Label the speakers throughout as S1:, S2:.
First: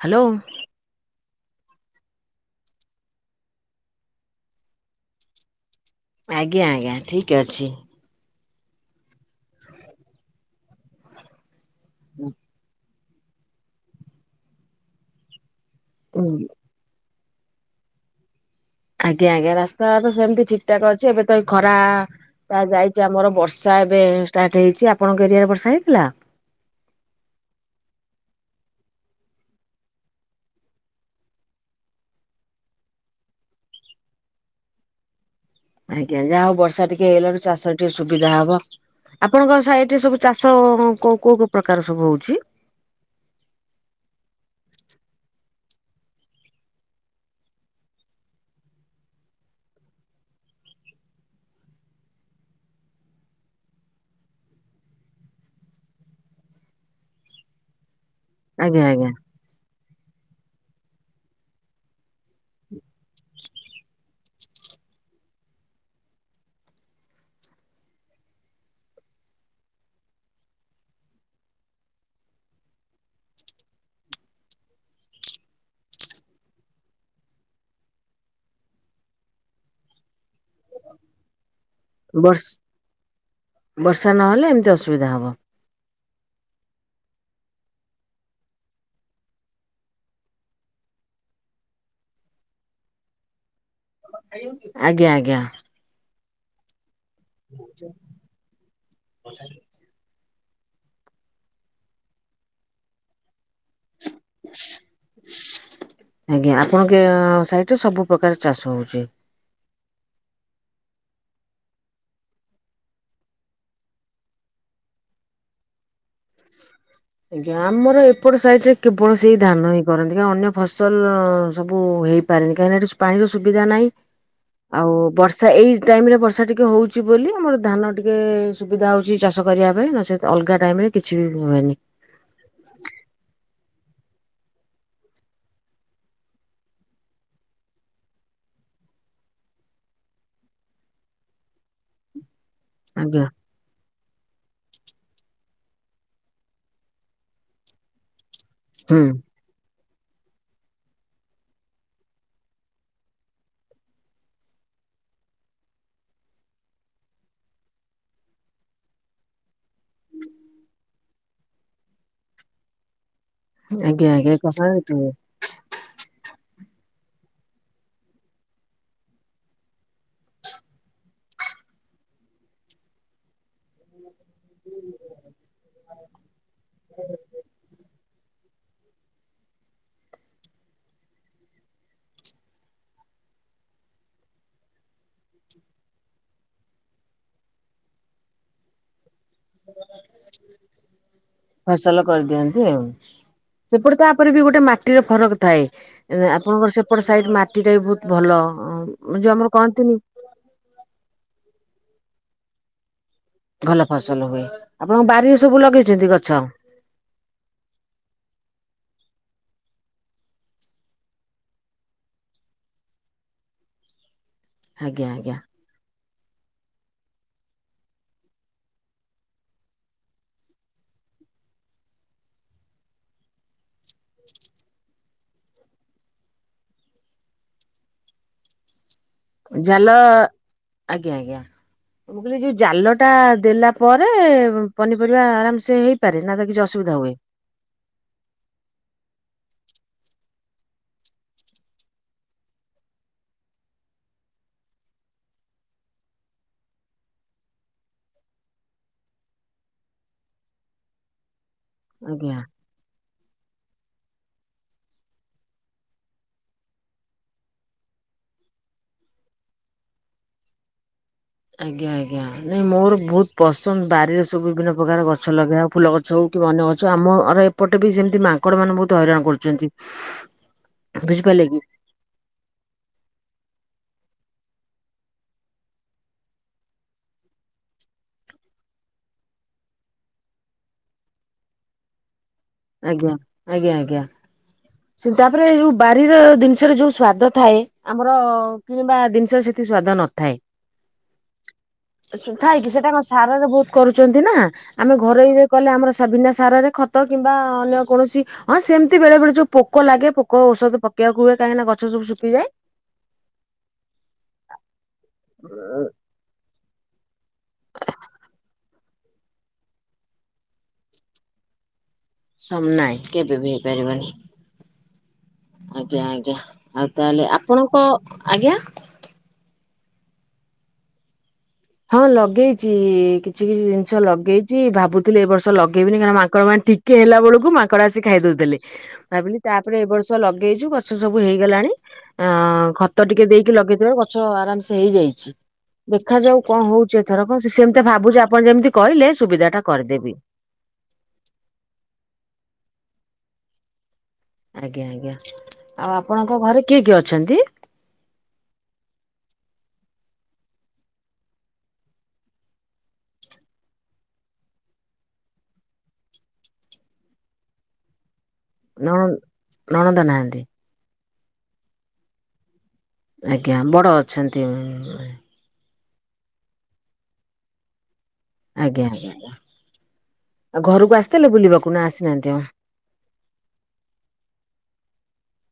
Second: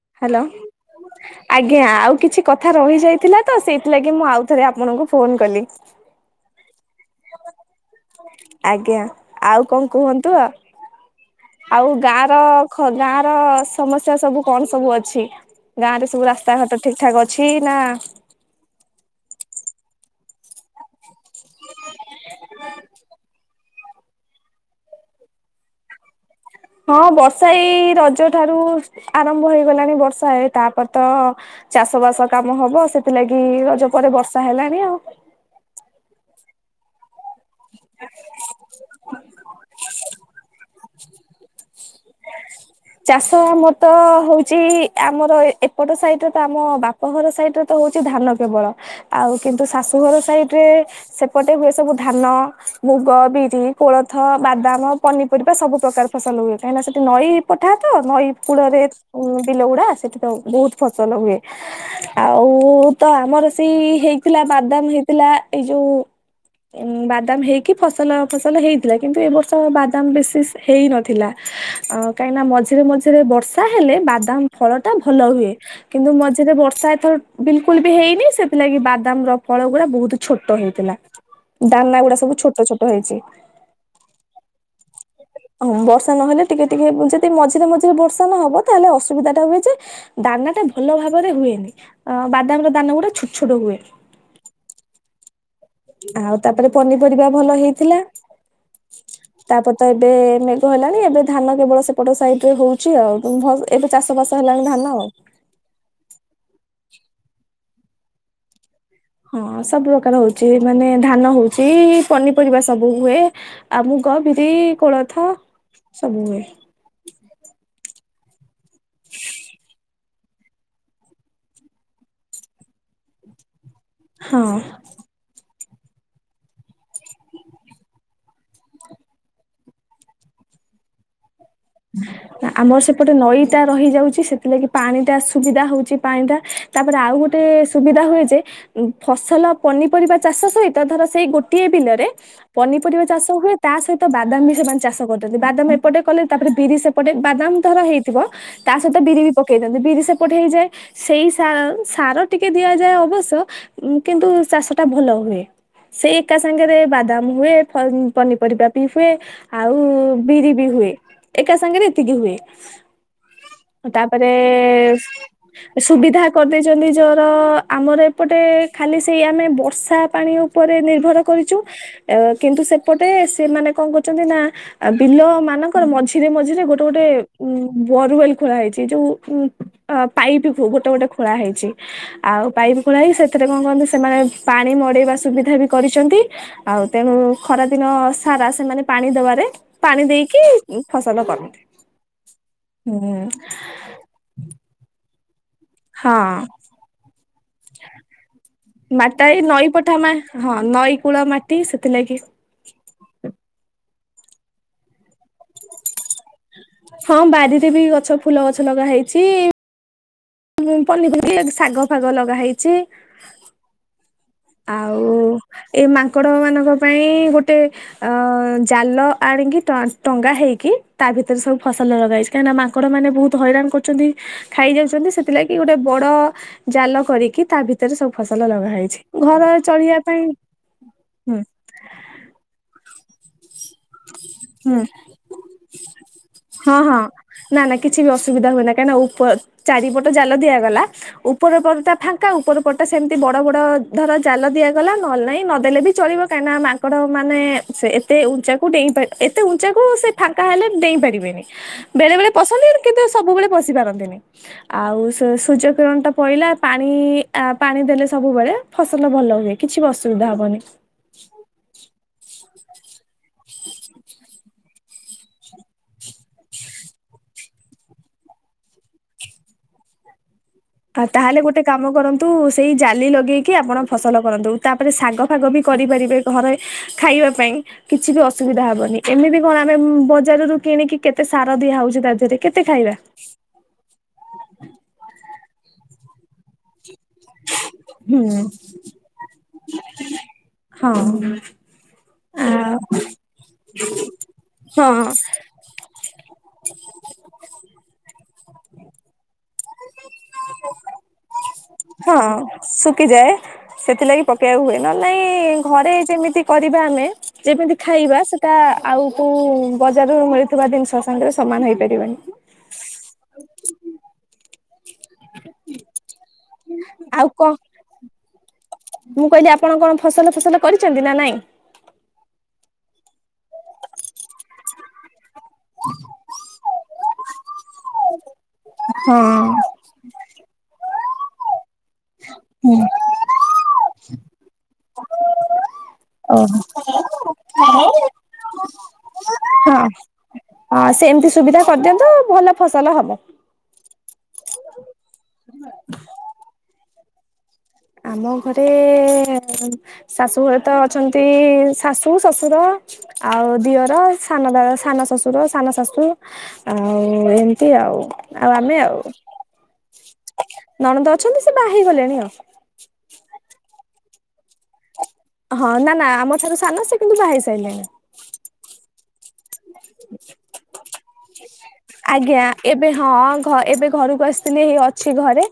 S1: Hello.
S2: ଆଜ୍ଞା ଆଉ କିଛି କଥା ରହିଯାଇଥିଲା ତ ସେଇଥିଲାଗି ମୁଁ ଆଉଥରେ ଆପଣଙ୍କୁ ଫୋନ କଲି।
S1: ଆଜ୍ଞା ଆଜ୍ଞା ଠିକ ଅଛି।
S2: ଆଜ୍ଞା ଆଉ କଣ କୁହନ୍ତୁ ଆ ଆଉ ଗାଁ ର ଗାଁ ର ସମସ୍ୟା ସବୁ କଣ ସବୁ ଅଛି ଗାଁ ରେ
S1: ଉଁ
S2: ସବୁ ରାସ୍ତାଘାଟ ଠିକ ଠାକ୍ ଅଛି ଛି ନା
S1: ଆଜ୍ଞା ଆଜ୍ଞା ରାସ୍ତା ତ ସେମିତି ଠିକ ଠାକ ଅଛି ଏବେ ତ ଏ ଖରା ତା ଯାଇଛି ଆମର ବର୍ଷା ଏ ହେଇଛି ଆପଣଙ୍କ ଏରଆରେ ବର୍ଷା ହେଇଥିଲା।
S2: ହଁ ବର୍ଷା ଏଇ ରଜ ଠାରୁ ଆରମ୍ଭ ହେଇଗଲାଣି ବର୍ଷା ତାପରେ ତ ଚାଷ ବାସ କାମ ହବ ସେଥିଲାଗି ରଜ ପରେ ବର୍ଷା ହେଲାଣି ଆଉ।
S1: ଆଜ୍ଞା ଯାହା ହଉ ବର୍ଷା ଟିକେ ହେଇଗଲାଣି। ଚାଷ ଟିକେ ସୁବିଧା ହବ ଆପଣଙ୍କ ସା ଟେ ସବୁ ଚାଷ କୋଉ କୋଉ କୋଉ ପ୍ରକାର ସବୁ ହଉଛି?
S2: ଚାଷ ଆମର ତ ହଉଛି ଆମର ଏପଟ ସାଇଡ ର ତ ଆମ ବାପଘର ସାଇଡ ର ତ ହଉଛି ଧାନ କେବଳ ଆଉ କିନ୍ତୁ ଶାଶୁଘର ସାଇଡରେ ସେପଟେ ହୁଏ ସବୁ ଧାନ ମୁଗ, ବିରି, କୋଳଥ, ବାଦାମ, ପନିପରିବା ସବୁ ପ୍ରକାର ଫସଲ ହୁଏ। କାଇଁନା ସେଠି ନଈ ପଠା ତ ନଈ
S1: ଆଜ୍ଞା
S2: କୂଳରେ
S1: ଆଜ୍ଞା
S2: ବିଲ ଗୁଡା ସେଠି ତ ବହୁତ ଫସଲ ହୁଏ। ଆଉ ତ ଆମର ସେଇ ହେଇଥିଲା, ବାଦାମ ହେଇଥିଲା ଏଇ ଯୋଉ ଉ ବାଦାମ ହେଇକି ଫସଲ ଫସଲ ହେଇଥିଲା କିନ୍ତୁ ଏ ବର୍ଷ ବାଦାମ ବିଶେଷ ହେଇ ନଥିଲା। ଅ କାହିଁକିନା ମଝିରେ ମଝିରେ ବର୍ଷା ହେଲେ ବାଦାମ ଫଳ ଟା ଭଲ ହୁଏ, କିନ୍ତୁ ମଝିରେ ବର୍ଷା ଏଥର ବିଲକୁଲ ବି ହେଇନି ସେଥିଲାଗି ବାଦାମ ର ଫଳ ଗୁଳା ବହୁତ ଛୋଟ ହେଇଥିଲା। ଦାନା ଗୁଡା ସବୁ
S1: ବର୍ଷ
S2: ଛୋଟ ଛୋଟ ହେଇଛି।
S1: ବର୍ଷା ନହେଲେ ଏମିତି ଅସୁବିଧା ହବ
S2: ଉଁ ବର୍ଷା ନହେଲେ ଟିକେ ଟିକେ ଯଦି ମଝିରେ ମଝିରେ ବର୍ଷା ନ ହବ ତାହେଲେ ଅସୁବିଧା ଟା ହୁଏ ଯେ ଦାନା ଟା ଭଲ ଭାବରେ ହୁଏନି। ବାଦାମ ର ଦାନ ଗୁଡା ଛୋଟ ଛୋଟ ହୁଏ।
S1: ଆଜ୍ଞା ଆଜ୍ଞା।
S2: ଆଉ ତାପରେ ପନିପରିବା ଭଲ ହେଇଥିଲା। ତାପରେ ତ ଏବେ ମେଘ ହେଲାଣି, ଏବେ ଧାନ କେବଳ ସେପଟ ସାଇଡରେ ହଉଛି ଆଉ ଉଁ ଭଉଏ ଏବେ ଚାଷ ବାସ ହେଲାଣି ଧାନ ଆଉ।
S1: ଆଜ୍ଞା ଆପଣଙ୍କ ସାଇଟରେ ସବୁପ୍ରକାର ଚାଷ ହଉ
S2: ହଁ ସବୁ ପ୍ରକାର ହଉଛି ମାନେ ଧାନ ହଉଛି, ପନିପରିବା ସବୁ ହୁଏ ଆଉ ମୁଗ, ବିରି, କୋଳଥ ସବୁ ହୁଏ।
S1: ଆଜ୍ଞା। ଆମର ଏପଟ ସାଇଡରେ କେବଳ ସେଇ ଧାନ ହିଁ କରନ୍ତି। କାରଣ ଅନ୍ୟ ଫସଲ ସବୁ ହେଇପାରେନି କାହିଁନା ଏଠି ପାଣିର ସୁବିଧା ନାହିଁ
S2: ହଁ।
S1: ଆଉ ବର୍ଷା ଏଇ ଟାଇମ ରେ ବର୍ଷା ଟିକେ ହଉଛି ବୋଲି ଆମର ଧାନ ଟିକେ ସୁବିଧା ହଉଛି ଚାଷ କରିବା ପାଇଁ, ନଚେତ୍ ଅଲଗା ଟାଇମରେ କିଛି ବି ହୁଏନି।
S2: ଆମର ସେପଟେ ନଈ ଟା ରହିଯାଉଚି ସେଥିଲାଗି ପାଣିଟା ସୁବିଧା ହଉଛି ପାଣିଟା, ତାପରେ ଆଉ ଗୋଟେ ସୁବିଧା ହୁଏ ଯେ ଫସଲ, ପନିପରିବା ଚାଷ ସହିତ ଧର ସେଇ ଗୋଟିଏ ବିଲରେ ପନିପରିବା
S1: ଆଜ୍ଞା।
S2: ଚାଷ ହୁଏ, ତା ସହିତ ବାଦାମ ବି ସେମାନେ ଚାଷ କରୁଚନ୍ତି। ବାଦାମ ଏପଟେ କଲେ ତାପରେ ବିରି ସେପଟେ। ବାଦାମ ଧର ହେଇଥିବ, ତା
S1: ହୁଁ
S2: ସହିତ ବିରି ବି ପକେଇ ଦିଅନ୍ତି। ବିରି ସେପଟେ ହେଇଯାଏ। ସେଇ ସା-ସାର ଟିକେ ଦିଆଯାଏ ଅବଶ୍ୟ କିନ୍ତୁ ଚାଷଟା ଭଲ ଲ ହୁଏ। ସେଇ ଏକା ସାଙ୍ଗରେ ବାଦାମ ହୁଏ, ପ-ପନିପରିବା ବି ହୁଏ, ଆଉ ବିରି ବି ହୁ ହୁଏ, ଏକା ସାଙ୍ଗରେ ଏତିକି ହୁଏ।
S1: ଆଜ୍ଞା
S2: ତାପରେ
S1: ଆଜ୍ଞା
S2: ସୁବିଧା କରିଦେଇଚ ଚନ୍ତି ଜର ଆମର ଏପଟେ ଖାଲି ସେଇ ଆମେ ବର୍ଷା ପାଣି ଉପରେ ନିର୍ଭର କରିଚୁ କିନ୍ତୁ ସେପଟେ ସିଏ ମାନେ କଣ କରୁଚନ୍ତି ନା ବିଲ ମାନଙ୍କର ମଝି ଝିରେ ମଝିରେ ଗୋଟେ ଗୋଟେ ଉଁ ବୋର୍ ୱେଲ୍ ଖୋଳା ହେଇଛି। ଯୋଉ ପାଇପି ଗୋଟେ ଗୋଟେ ଖୋଳା ହେଇଛି ଆଉ ପାଇପ ପାଇପ୍ ଖୋଳା ହେଇକି ସେଥିରେ କଣ କରନ୍ତି, ସେମାନେ ପାଣି ମଡେଇବା ସୁବିଧା ବି କରିଚନ୍ତି ଆଉ ତେଣୁ ଖରାଦି ଦିନ ସାରା, ସେମାନେ ପାଣି ଦବାରେ ପାଣି ଦେଇକି ଫସଲ କରନ୍ତି
S1: ଫସଲ କରିଦିଅନ୍ତି ଆଉ।
S2: ହୁଁ
S1: ସେପଟେ ତାପରେ ବି ଗୋଟେ ମାଟିର ଫରକ ଥାଏ।
S2: ହଁ।
S1: ଆପଣଙ୍କର ସେପଟ ସାଇଡ଼ ମାଟିଟା ବି ବହୁତ ଭଲ।
S2: ମାଟିଟା
S1: ଯୋଉ
S2: ଏଇ
S1: ଆମର
S2: ନଈ
S1: କହନ୍ତିନି
S2: ପଠା ମା ହଁ। ନଈ କୂଳ ମାଟି ସେଥିଲାଗି
S1: ଭଲ ଫସଲ ହୁଏ। ଆପଣଙ୍କ ବାରିରେ ସବୁ ଲଗେଇଛନ୍ତି ଗଛ?
S2: ହଁ ବାରିରେ ବି ଗଛ ଫୁଲ ଗଛ ଲଗା ହେଇଛି ହୁଁ ପନିପରିବା ଶାଗ ଫାଗ ଲଗା ହେଇଛି ଆଉ
S1: ଆଜ୍ଞା ଆଜ୍ଞା।
S2: ଏଇ ମାଂ ଙ୍କଡ଼ ମାନଙ୍କ ପାଇଁ ଗୋଟେ ଅ ଜାଲ ଆଣିକି ଟଣା ଟଙ୍ଗା ହେଇକି ତା ଭିତରେ ସବୁ ଫସଲ ଲଗାହେଇଛି, କାହିଁନା ମାଙ୍କଡ ମାନେ ବହୁତ ହଇରାଣ କରୁଛନ୍ତି ଖାଇଯାଉଛନ୍ତି, ସେଥି ଥିଲାଗି ଗୋଟେ ବଡ ଜାଲ କରିକି ତା ଭିତରେ ସବୁ ଫସଲ ଲଗା ହେଇଛି। ଘର
S1: ଜାଲ
S2: ଚଳିବା ପାଇଁ
S1: ଆଜ୍ଞା
S2: ହୁଁ
S1: ଆଜ୍ଞା। ମୁଁ କହିଲି ଯୋଉ ଜାଲଟା ଦେଲା ପରେ
S2: ହୁଁ
S1: ପନିପରିବା ଆରାମ ସେ ହେଇପାରେ, ନା ତ କିଛି
S2: ହଁ ହଁ
S1: ଅସୁବିଧା ହୁଏ?
S2: ନା ନା କିଛି ବି ଅସୁବିଧା ହୁଏ ନା, କାହିଁକ ନା ଉପ ଚାରିପଟ ଜାଲ ଦିଆଗଲା, ଉପର ପଟଟା ଫାଙ୍କା ଉପର ପଟା ସେମିତି ବଡ ବଡ ଧର ଜାଲ ଦି ଦିଆଗଲା ନ ନାଇଁ, ନଦେଲେ ବି ଚଳିବ କାହିଁକିନା ମାଙ୍କଡ ମାନେ ଏତେ ଉ କୁ ଡେଇଁ ପ ଏତେ ଉଞ୍ଚାକୁ ସେ ଫାଙ୍କା ହେଲେ ଡେଇପାରିବେନି। ବେଳେ ବେଳେ
S1: ଆଜ୍ଞା।
S2: ପଶନ୍ତି କିନ୍ତୁ ସବୁବେଳେ ପଶି ପାରନ୍ତି ଆଉ ସୂର୍ଯ୍ୟ କିରଣ ଟା ପାଇଲା, ପାଣି, ପାଣି ଦେଲେ ସବୁବେଳେ ଫସ ଭଲ ହୁଏ, କିଛି ବି ଅସୁବିଧା ହବନି।
S1: ଆଜ୍ଞା ଆଜ୍ଞା, ନାଇଁ ମୋର ବହୁତ ପସନ୍ଦ ବାରିରେ ସବୁ ବିଭିନ୍ନ ପ୍ରକାର ଗଛ ଲଗେଇବା, ଫୁଲ ଗଛ ହଉ, କି ଅନ୍ୟ ଗଛ, ଆମର ଏପଟେ ବି ସେମିତି ମାଙ୍କଡ଼ ମାନେ ବହୁତ ହଇରାଣ କରୁଛନ୍ତି।
S2: ଆ ତାହେଲେ
S1: ବୁଝିପାରିଲେ କି?
S2: ଗୋଟେ କାମ କରନ୍ତୁ ସେଇ ଜାଲି ଲଗେଇକି କି ଆପଣ ଫସଲ କରନ୍ତୁ, ତାପରେ ଶାଗ ଫାଗ ବି କରିପାରିବେ ଘରେ ଖାଇବା ପାଇଁ, କିଛି ବି ଅସୁବିଧ ସୁବିଧା ହବନି, ଏମିତି କଣ ଆମେ ବଜାର ରରୁ କିଣିକି, କେତେ ସାର ଦିଆ ହଉଛି ତା ଦେହରେ କେତେ ଖାଇବା।
S1: ଆଜ୍ଞା, ଆଜ୍ଞା ଆଜ୍ଞା, ତାପରେ ଯୋଉ ବାରିର ଜିନିଷରେ ଯୋଉ ସ୍ଵାଦ ଥାଏ, ଆମର କିଣିବା ଜିନିଷରେ ସେତିକି ସ୍ଵାଦ ନଥାଏ।
S2: ହଁ [unintelligible]
S1: ଥାଇକି ସେଇଟା
S2: ଆଉ
S1: ଆମ ସାରରେ ବହୁତ କରୁଛନ୍ତି ନା, ଆମେ
S2: ହଁ
S1: ଘରେୋଇରେ କଲେ ଆମର ବିନା ସାରରେ ଖତ କିମ୍ବା ଅନ୍ୟ କୌଣସି, ହଁ ସେମିତି ବେଳେ ବେଳେ ଯୋଉ ପୋକ ଲାଗେ, ପୋକ ଔଷଧ ପକେଇବାକୁ ହୁଏ। କାହିଁକି ନା ଗଛ ସବୁ
S2: ହଁ
S1: ଶୁଖିଯାଏ।
S2: ଶୁଖିଯାଏ, ସେଥିଲାଗି ପକେଇବାକୁ ହୁଏ ନହଲେ ନାଇଁ ଘରେ ଯେମିତି କରି ଆମେ ଯେମିତି ଖାଇବା, ସେଟା ଆଉ କ ବଜାରରୁ ମିଳୁଥିବା ଜିନିଷ ସାଙ୍ଗରେ ସମାନ ହେଇ
S1: ସ ନହି କେବେ ବି ହେଇପାରିବନି। ଆଜ୍ଞା ଆଜ୍ଞା, ଆଉ ତାହେଲେ ଆପଣଙ୍କ, ଆଜ୍ଞା
S2: ମୁଁ କହିଲି ଆପଣ କଣ ଫସଲ ଫସଲ କରିଛନ୍ତି ନା ନାଇଁ?
S1: ହଁ ଲଗେଇଛି କିଛି କିଛି ଜିନିଷ ଲଗେଇଛି, ଭାବୁଥିଲି ଏ ବର୍ଷ ସ ଲେଇନି କହିଣକ ମାଙ୍କଡ ମାନେ ଟିକେ ହେଲା ବେ ଳକୁ ସକାଳେ ଆସି ଖାଇଦଉ, ଭାବିଲି
S2: ହଁ।
S1: ତାପରେ ଏ ବର୍ଷ ଲଗେଇଛୁ ଗଛ ସବୁ ହେଇଗଲାଣି ଅ ଖତ ଟିକେ ଦେଇକି ଲଗେଇଥିବ, ଗଛ ଆରାମସେ ହେଇଯାଇଛି, ଦେଖାଯାଉ
S2: ଓହୋ
S1: ହଉଛିଥର କ ସେ ସେମିତି ଭାବୁଛି ଆପଣ ଯେମିତି କହିଲେ ସୁବିଧା ଟା
S2: ହଁ
S1: କରିଦେବି
S2: ହଁ ସେମିତି ସୁବିଧା କରିଦିଅନ୍ତୁ, ଭଲ ଫସଲ ହବ।
S1: ଆଜ୍ଞା ଆଜ୍ଞା, ଆଉ ଆପଣଙ୍କ ଘରେ କିଏ କିଏ ଅଛନ୍ତି
S2: ଆମ ଘରେ, ଶାଶୁ ଘରେ ତ ଅଛନ୍ତି ଶାଶୁ ଶ୍ୱଶୁର ଆଉ ଦିଅର, ସାନ ଦା, ସାନ ଶଶୁର, ସାନ ଶାଶୁ ଆଉ ଏମିତି ଆଉ ଆଉ ଆମେ ଆଉ
S1: ନଣ ନଣନ୍ଦ ନାହାନ୍ତି?
S2: ନଣନ୍ଦ ଅଛନ୍ତି ସେ ବା ହେଇଗଲେଣି ଆଉ
S1: ଆଜ୍ଞା, ବଡ ଅଛନ୍ତି।
S2: ହଁ ନା ନା, ଆମ ଠାରୁ ସାନ ସେ କିନ୍ତୁ ବାହା ହେଇ ସାରିଲେଣି।
S1: ଆଜ୍ଞା, ଆଜ୍ଞା, ଆଜ୍ଞା। ଆସିନାହାନ୍ତି ଆଉ?
S2: ଆଜ୍ଞା, ଏବେ ହଁ ଏବେ ଘରକୁ ଆସିଥିଲି, ଏଇ ଅଛି ଘରେ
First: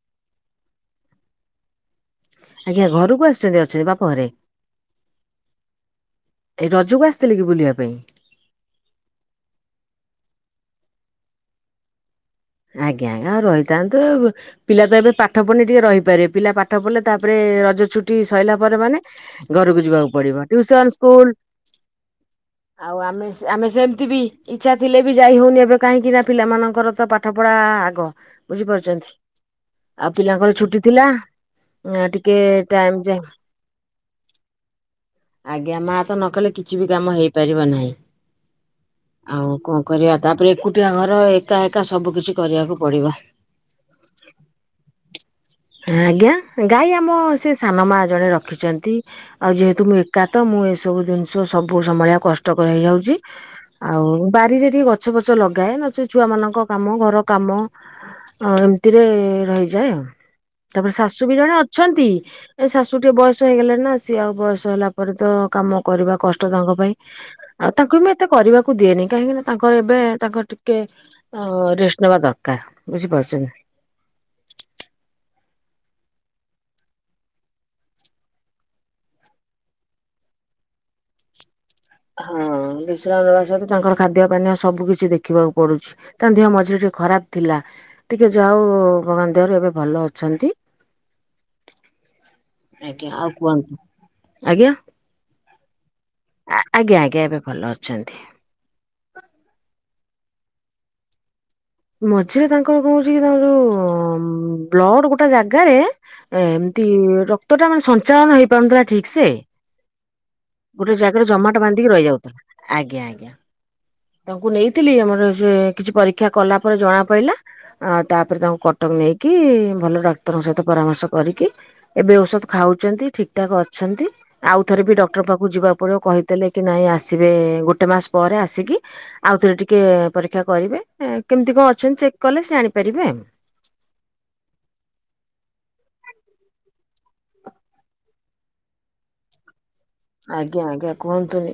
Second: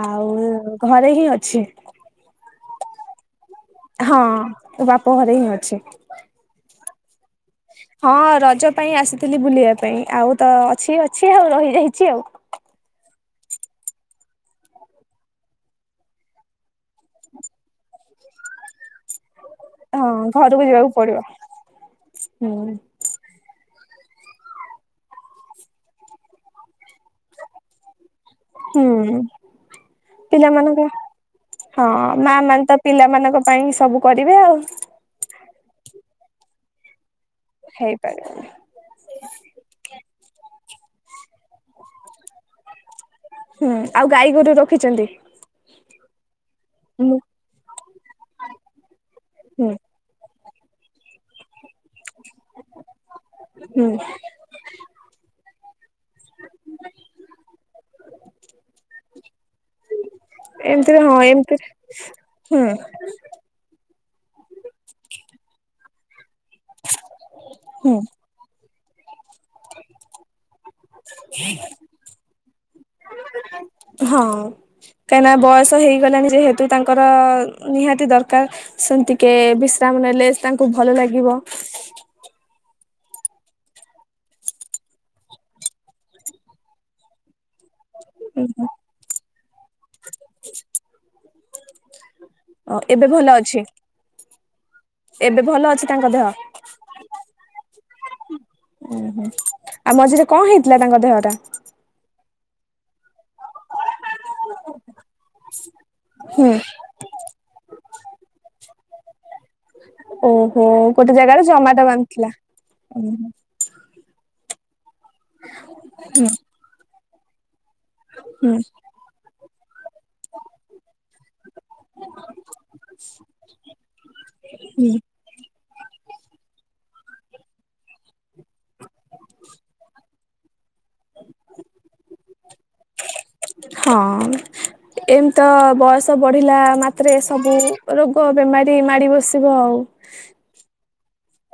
S2: ଆଉ ଘରେ ହିଁ ଅଛି।
S1: ଆଜ୍ଞା, ଘରକୁ ଆସିଛନ୍ତି? ଅଛନ୍ତି ବାପ
S2: ହଁ
S1: ଘରେ
S2: ମୋ ବାପ ଘରେ ହିଁ ଅଛି।
S1: ଯୋଗ [unintelligible] ଆସିଥିଲେ କି? ବୁଲିବା ପାଇଁ?
S2: ହଁ ରଜ ପାଇଁ ଆସିଥିଲି ବୁଲିବା ପାଇଁ ଆଉ ତ ଅଛି ଅଛି ଆଉ ରହିଯାଇଛି ଆଉ
S1: ଆଜ୍ଞା ଆଜ୍ଞା, ଆଉ ରହିଥାନ୍ତୁ ପିଲା ତ ଏବେ ପାଠ ପଢନି ଟିକେ ରହିପାରିବେ, ପିଲା ପାଠ ପଢିଲେ ତାପରେ ରଜ ଛୁଟି ସରିଲା ପରେ ମାନେ ଘରକୁ ଯିବାକୁ
S2: ହଁ
S1: ପଡିବ,
S2: ଘରକୁ
S1: ଟିଉସନ,
S2: ଯିବାକୁ ପଡିବ
S1: ସ୍କୁଲ
S2: ହୁଁ
S1: ଆଉ ଆମେ ଆମେ ସେମିତି ବି ଇଚ୍ଛା ଥିଲେ ବି ଯାଇ ହଉନି, ଏବେ କାହିଁକି ନା ପିଲାମାନଙ୍କର ତ ପାଠପଢ଼ା ଆଗ ବୁଝିପାରୁଛନ୍ତି
S2: ହୁଁ
S1: ଆଉ ପିଲାଙ୍କର ଛୁଟି
S2: ପିଲାମାନଙ୍କ
S1: ଥିଲା।
S2: ହଁ ମା
S1: ଟିକେ
S2: ମାନେ ତ,
S1: ଟାଇମ ଯାଏ
S2: ପିଲାମାନଙ୍କ ପାଇଁ ସବୁ କରିବେ ଆଉ
S1: ଆଜ୍ଞା, ମା ତ ନ କଲେ କିଛି ବି କାମ ହେଇପାରିବ ନାହିଁ,
S2: ହେଇପାରିବନି
S1: ଆଉ କଣ କରିବା? ତାପରେ ଏକୁଟିଆ ଘର ଏକା ଏକା ସବୁକିଛି କରିବାକୁ ପଡ଼ିବ।
S2: ହୁଁ ଆଉ ଗାଈ ଗୋରୁ ରଖିଛନ୍ତି?
S1: ଆଜ୍ଞା ଗାଈ ଆମ
S2: ହୁଁ
S1: ସେ ସାନ ମା ଜଣେ ରଖିଛନ୍ତି ଆଉ
S2: ହୁଁ
S1: ଯେହେତୁ ମୁଁ ଏକା ତ ମୁଁ ଏସବୁ ଜିନିଷ ସବୁ ବହୁତ ସମ୍ଭାଳିଆ କଷ୍ଟକର ହେଇଯାଉଚି,
S2: ହୁଁ
S1: ଆଉ ବାରିରେ ଟିକେ ଗଛ ଫଛ ଲଗାଏ ନଚ ଛୁଆ ମାନଙ୍କ କାମ ଘର କାମ ଏମିତିରେ ରହିଯାଏ ଆଉ। ତାପରେ
S2: ଏମିତିରେ ହଁ
S1: ଶାଶୁ ବି ଜଣେ
S2: ଏମିତି
S1: ଅଛନ୍ତି
S2: ହୁଁ
S1: ଏ ଶାଶୁ ଟିକେ ବୟସ ହେଇଗଲେଣି ନା ସିଏ ଆଉ ବୟସ ହେଲା ପରେ ତ କାମ କରିବା କଷ୍ଟ ତାଙ୍କ ପାଇଁ ଆଉ
S2: ହୁଁ
S1: ତାଙ୍କୁ ବି ଏତେ କରିବାକୁ ଦିଏନି କାହିଁକି ନା ତାଙ୍କର ଏବେ ତାଙ୍କର ଟିକେ ଆ ରେଷ୍ଟ ନବା ଦରକାର ବୁଛି
S2: ହଁ।
S1: ପାରୁଚନ୍ତି।
S2: କାହିଁକିନା ବୟସ ହେଇଗଲାଣି ଯେହେତୁ ତାଙ୍କର ନିହାତି ଦରକାର ସେମିତିକେ ବିଶ୍ରାମ ନେଲେ ତା ଙ୍କୁ ଭଲ ଲାଗିବ।
S1: ଆଶ୍ରାମ ଦେବା ସହିତ ତାଙ୍କର ଖାଦ୍ୟ ପାନୀୟ ସବୁ କିଛି ଦେଖିବାକୁ ପଡୁଚି। ତା ଦେହ ମଝିରେ ଟିକେ ଖରାପ ଥିଲା ଟିକେ ଯାଉ ଭଗବାନ ଦେହରୁ ଏବେ ଭଲ ଅଛନ୍ତି।
S2: ଅ ଏବେ
S1: ଆଜ୍ଞା ଆଉ
S2: ଭଲ ଅଛି
S1: କୁହନ୍ତୁ ଆଜ୍ଞା
S2: ଏବେ ଭଲ ଅ ତାଙ୍କ ଦେହ ଓହୋ।
S1: ଆଜ୍ଞା ଆଜ୍ଞା ଏବେ ଭଲ ଅଛନ୍ତି।
S2: ଆଉ ମଝିରେ କଣ ହେଇଥିଲା ତାଙ୍କ ଦେହଟା?
S1: ମଝିରେ ତାଙ୍କର କହୁଚି କି ତାଙ୍କର ଯଉଁ ବ୍ଲଡ଼ ଗୋଟେ ଜାଗାରେ ଏ ଏମତି ରକ୍ତ ଟା ମାନେ ସଞ୍ଚାଳନ ହେଇ ପାରୁନଥିଲା ଠିକ ସେ। ଗୋଟେ ଜାଗାରେ ଜମାଟ ବାନ୍ଧିକି ରହିଯାଉଥିଲା ଆଜ୍ଞା
S2: ହୁଁ
S1: ଆଜ୍ଞା। ତାଙ୍କୁ ନେଇଥିଲି ଆମର ସେ କିଛି ପରୀକ୍ଷା କଲା ପରେ ଜଣା ପଇଲା। ଆଉ ତାପରେ ତାଙ୍କୁ
S2: ହୁଁ
S1: କଟକ ନେଇକି ଭଲ ଡାକ୍ତରଙ୍କ ସହ ପରାମର୍ଶ କରିକି ଏବେ ଔଷଧ ଖାଉଚନ୍ତି, ଠିକ୍ ଠାକ୍ ଅଛନ୍ତି, ଆଉ ଥରେ ବି ଡକ୍ତର ଡକ୍ଟର ପାଖକୁ ଯିବା ପରେ କହିଦେଲେ କି ନାଇଁ ଆସ ଆସିବେ ଗୋଟେ ମାସ ପରେ ଆସିକି ଆଉଥରେ ଟିକେ ପରୀକ୍ଷା କରିବେ। କେମିତି କଣ ଅଛନ୍ତି ଚେକ୍ କଲେ ସେ ଜାଣିପାରିବେ ଆଉ।
S2: ହଁ ଏମ ତ ବସ୍ ତ ବଢିଲା ମାତ୍ରେ ସବୁ ରୋଗ ବେମାରୀ ମାଡ଼ି ବସିବ ଆଉ।
S1: ଆଜ୍ଞା ଆଜ୍ଞା କୁହନ୍ତୁନି।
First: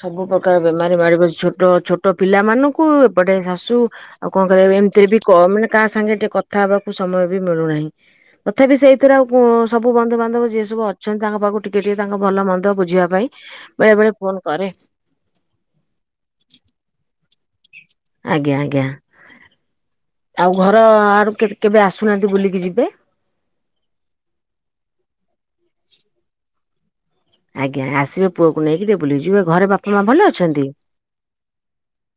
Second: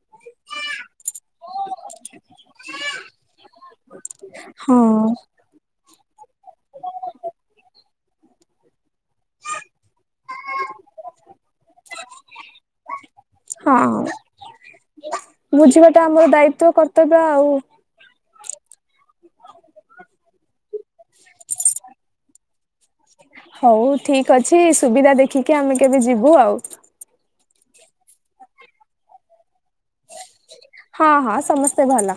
S1: ସବୁ ପ୍ରକାର ବେମାରୀ ମାରିବସି ଛୋଟ ଛୋଟ ପିଲା ମାନଙ୍କୁ ଏପଟେ ଶାଶୁ ଆଉ କଣ କରିବା ଏମ ତିରେ
S2: ହଁ
S1: ବି କ ମାନେ କାହା ସାଙ୍ଗେ ଟିକେ କଥା ହେବାକୁ ସମୟ ବି ମିଳୁନାହିଁ। ତଥାପି ସେଇଥିରେ ଆଉ ସବୁ ବନ୍ଧୁ ବାନ୍ଧବ ଯିଏ ସବୁ ଅଛନ୍ତି ତାଙ୍କ ପାଖକୁ ଟିକେ ଟିକେ ତାଙ୍କ ଭଲ ମନ୍ଦ ବୁଝିବା ପାଇଁ
S2: ହଁ
S1: ବେଳେ ବେଳେ ଫୋନ କରେ
S2: ବୁଝିବାଟା ଆମର ଦାୟିତଵ କର୍ତ୍ତବ୍ୟ। ହ ଆଉ।
S1: ଆଜ୍ଞା ଆଜ୍ଞା। ଆଉ ଘର ଆଡକୁ କେବ କେବେ ଆସୁନାହାନ୍ତି ବୁଲିକି ଯିବେ।
S2: ହଉ ଠିକ ଅଛି ସୁବିଧା ଦେଖିକି ଆମେ କେବେ ଯିବୁ ଆଉ।
S1: ଆଜ୍ଞା ଆସିବେ ପୁଅକୁ ନେଇକି ଟିକେ ବୁଲିକିଯିବେ। ଘରେ ବାପା ବାପ ମା ଭଲ ଅଛନ୍ତି?
S2: ହଁ ହଁ ସମସ୍ତେ ଭଲ।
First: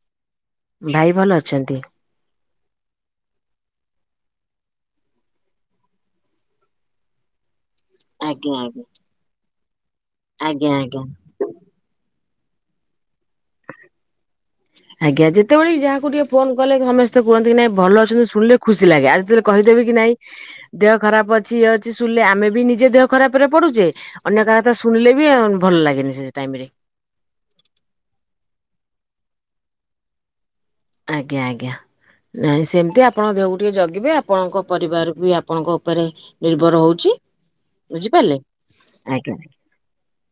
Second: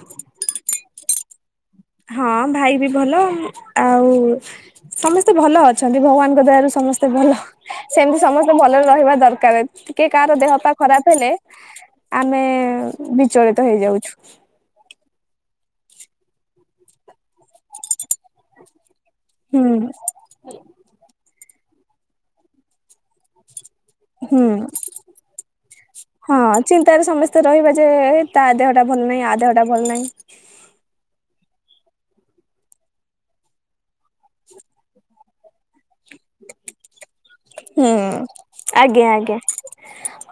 S1: ଭାଇ ଭଲ ଅଛନ୍ତି?
S2: ହଁ ଭାଇ ବି ଭଲ ଆଉ ସମସ୍ତେ ଭଲ ଅଛନ୍ତି ଭଗବାନଙ୍କ ଦୟାରୁ। ସମସ୍ତେ ଭଲ। ସେମିତି
S1: ଆଜ୍ଞା
S2: ସମସ୍ତେ ଭଲରେ
S1: ଆଜ୍ଞା
S2: ରହିବା ଦରକାର ଟିକେ କାହାର ଦେହ
S1: ଆଜ୍ଞା
S2: ପା
S1: ଆଜ୍ଞା
S2: ଖରାପ ହେଲେ ଆମେ ବିଚଳିତ ହେଇଯାଉଚୁ।
S1: ଆଜ୍ଞା ଯେତେବେଳେ ଯାହାକୁ ଟିକେ ଫୋନ କଲେ ସମସ୍ତେ କୁହନ୍ତି କି ନାଇଁ ଭଲ ଅଛନ୍ତି ଶୁଣିଲେ ଖୁସି ସି ଲାଗେ ଆଜିେଲେ
S2: ହୁଁ
S1: କହିଦେବି କି ନାଇଁ ଦେହ ଖରାପ ଅ ଇଏ ଅଛି ଶୁଣିଲେ ଆମେ ବି ନିଜେ ଦେହ ଖରାପ ରେ ପଡୁଛେ। ଅନ୍ୟ
S2: ହୁଁ
S1: କାହା କଥା ଶୁଣିଲେ ବି ଭଲ ଲାଗେନି ସେ ଟାଇମ
S2: ହଁ
S1: ରେ
S2: ଚିନ୍ତାରେ ସମସ୍ତେ ରହିବା ଯେ ତା ଦେହଟା ଭଲ ନହିାଇଁ ଆ ଦେହଟା ଭଲ ନାହିଁ।
S1: ଆଜ୍ଞା ଆଜ୍ଞା ନାଇଁ ସେମତି ଆପଣଙ୍କ ଦେହକୁ ଟିକେ ଜଗିବେ ଆପଣଙ୍କ ପରିବାର ବି ଆପଣଙ୍କ ଉପରେ ନିର୍ଭର ହଉଚି।
S2: ହୁଁ ଆଜ୍ଞା ଆଜ୍ଞା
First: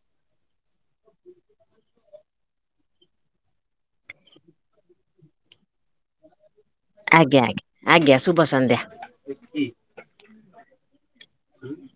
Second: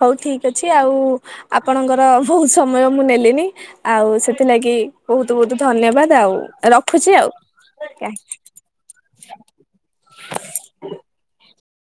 S2: ହଉ ଠିକ ଅଛି ଆଉ। ଆପଣଙ୍କର ବହୁତ ସମୟ ମୁଁ ନେଲିନି, ଆଉ ସେଥିଲାଗି ବହୁତ ବହୁତ ଧନ୍ୟବାଦ ଆଉ। ରଖୁଛି
S1: ଆଜ୍ଞା ଆଜ୍ଞା
S2: ଆଉ।
S1: ଆଜ୍ଞା ଶୁଭ ସନ୍ଧ୍ୟା। [inaudible]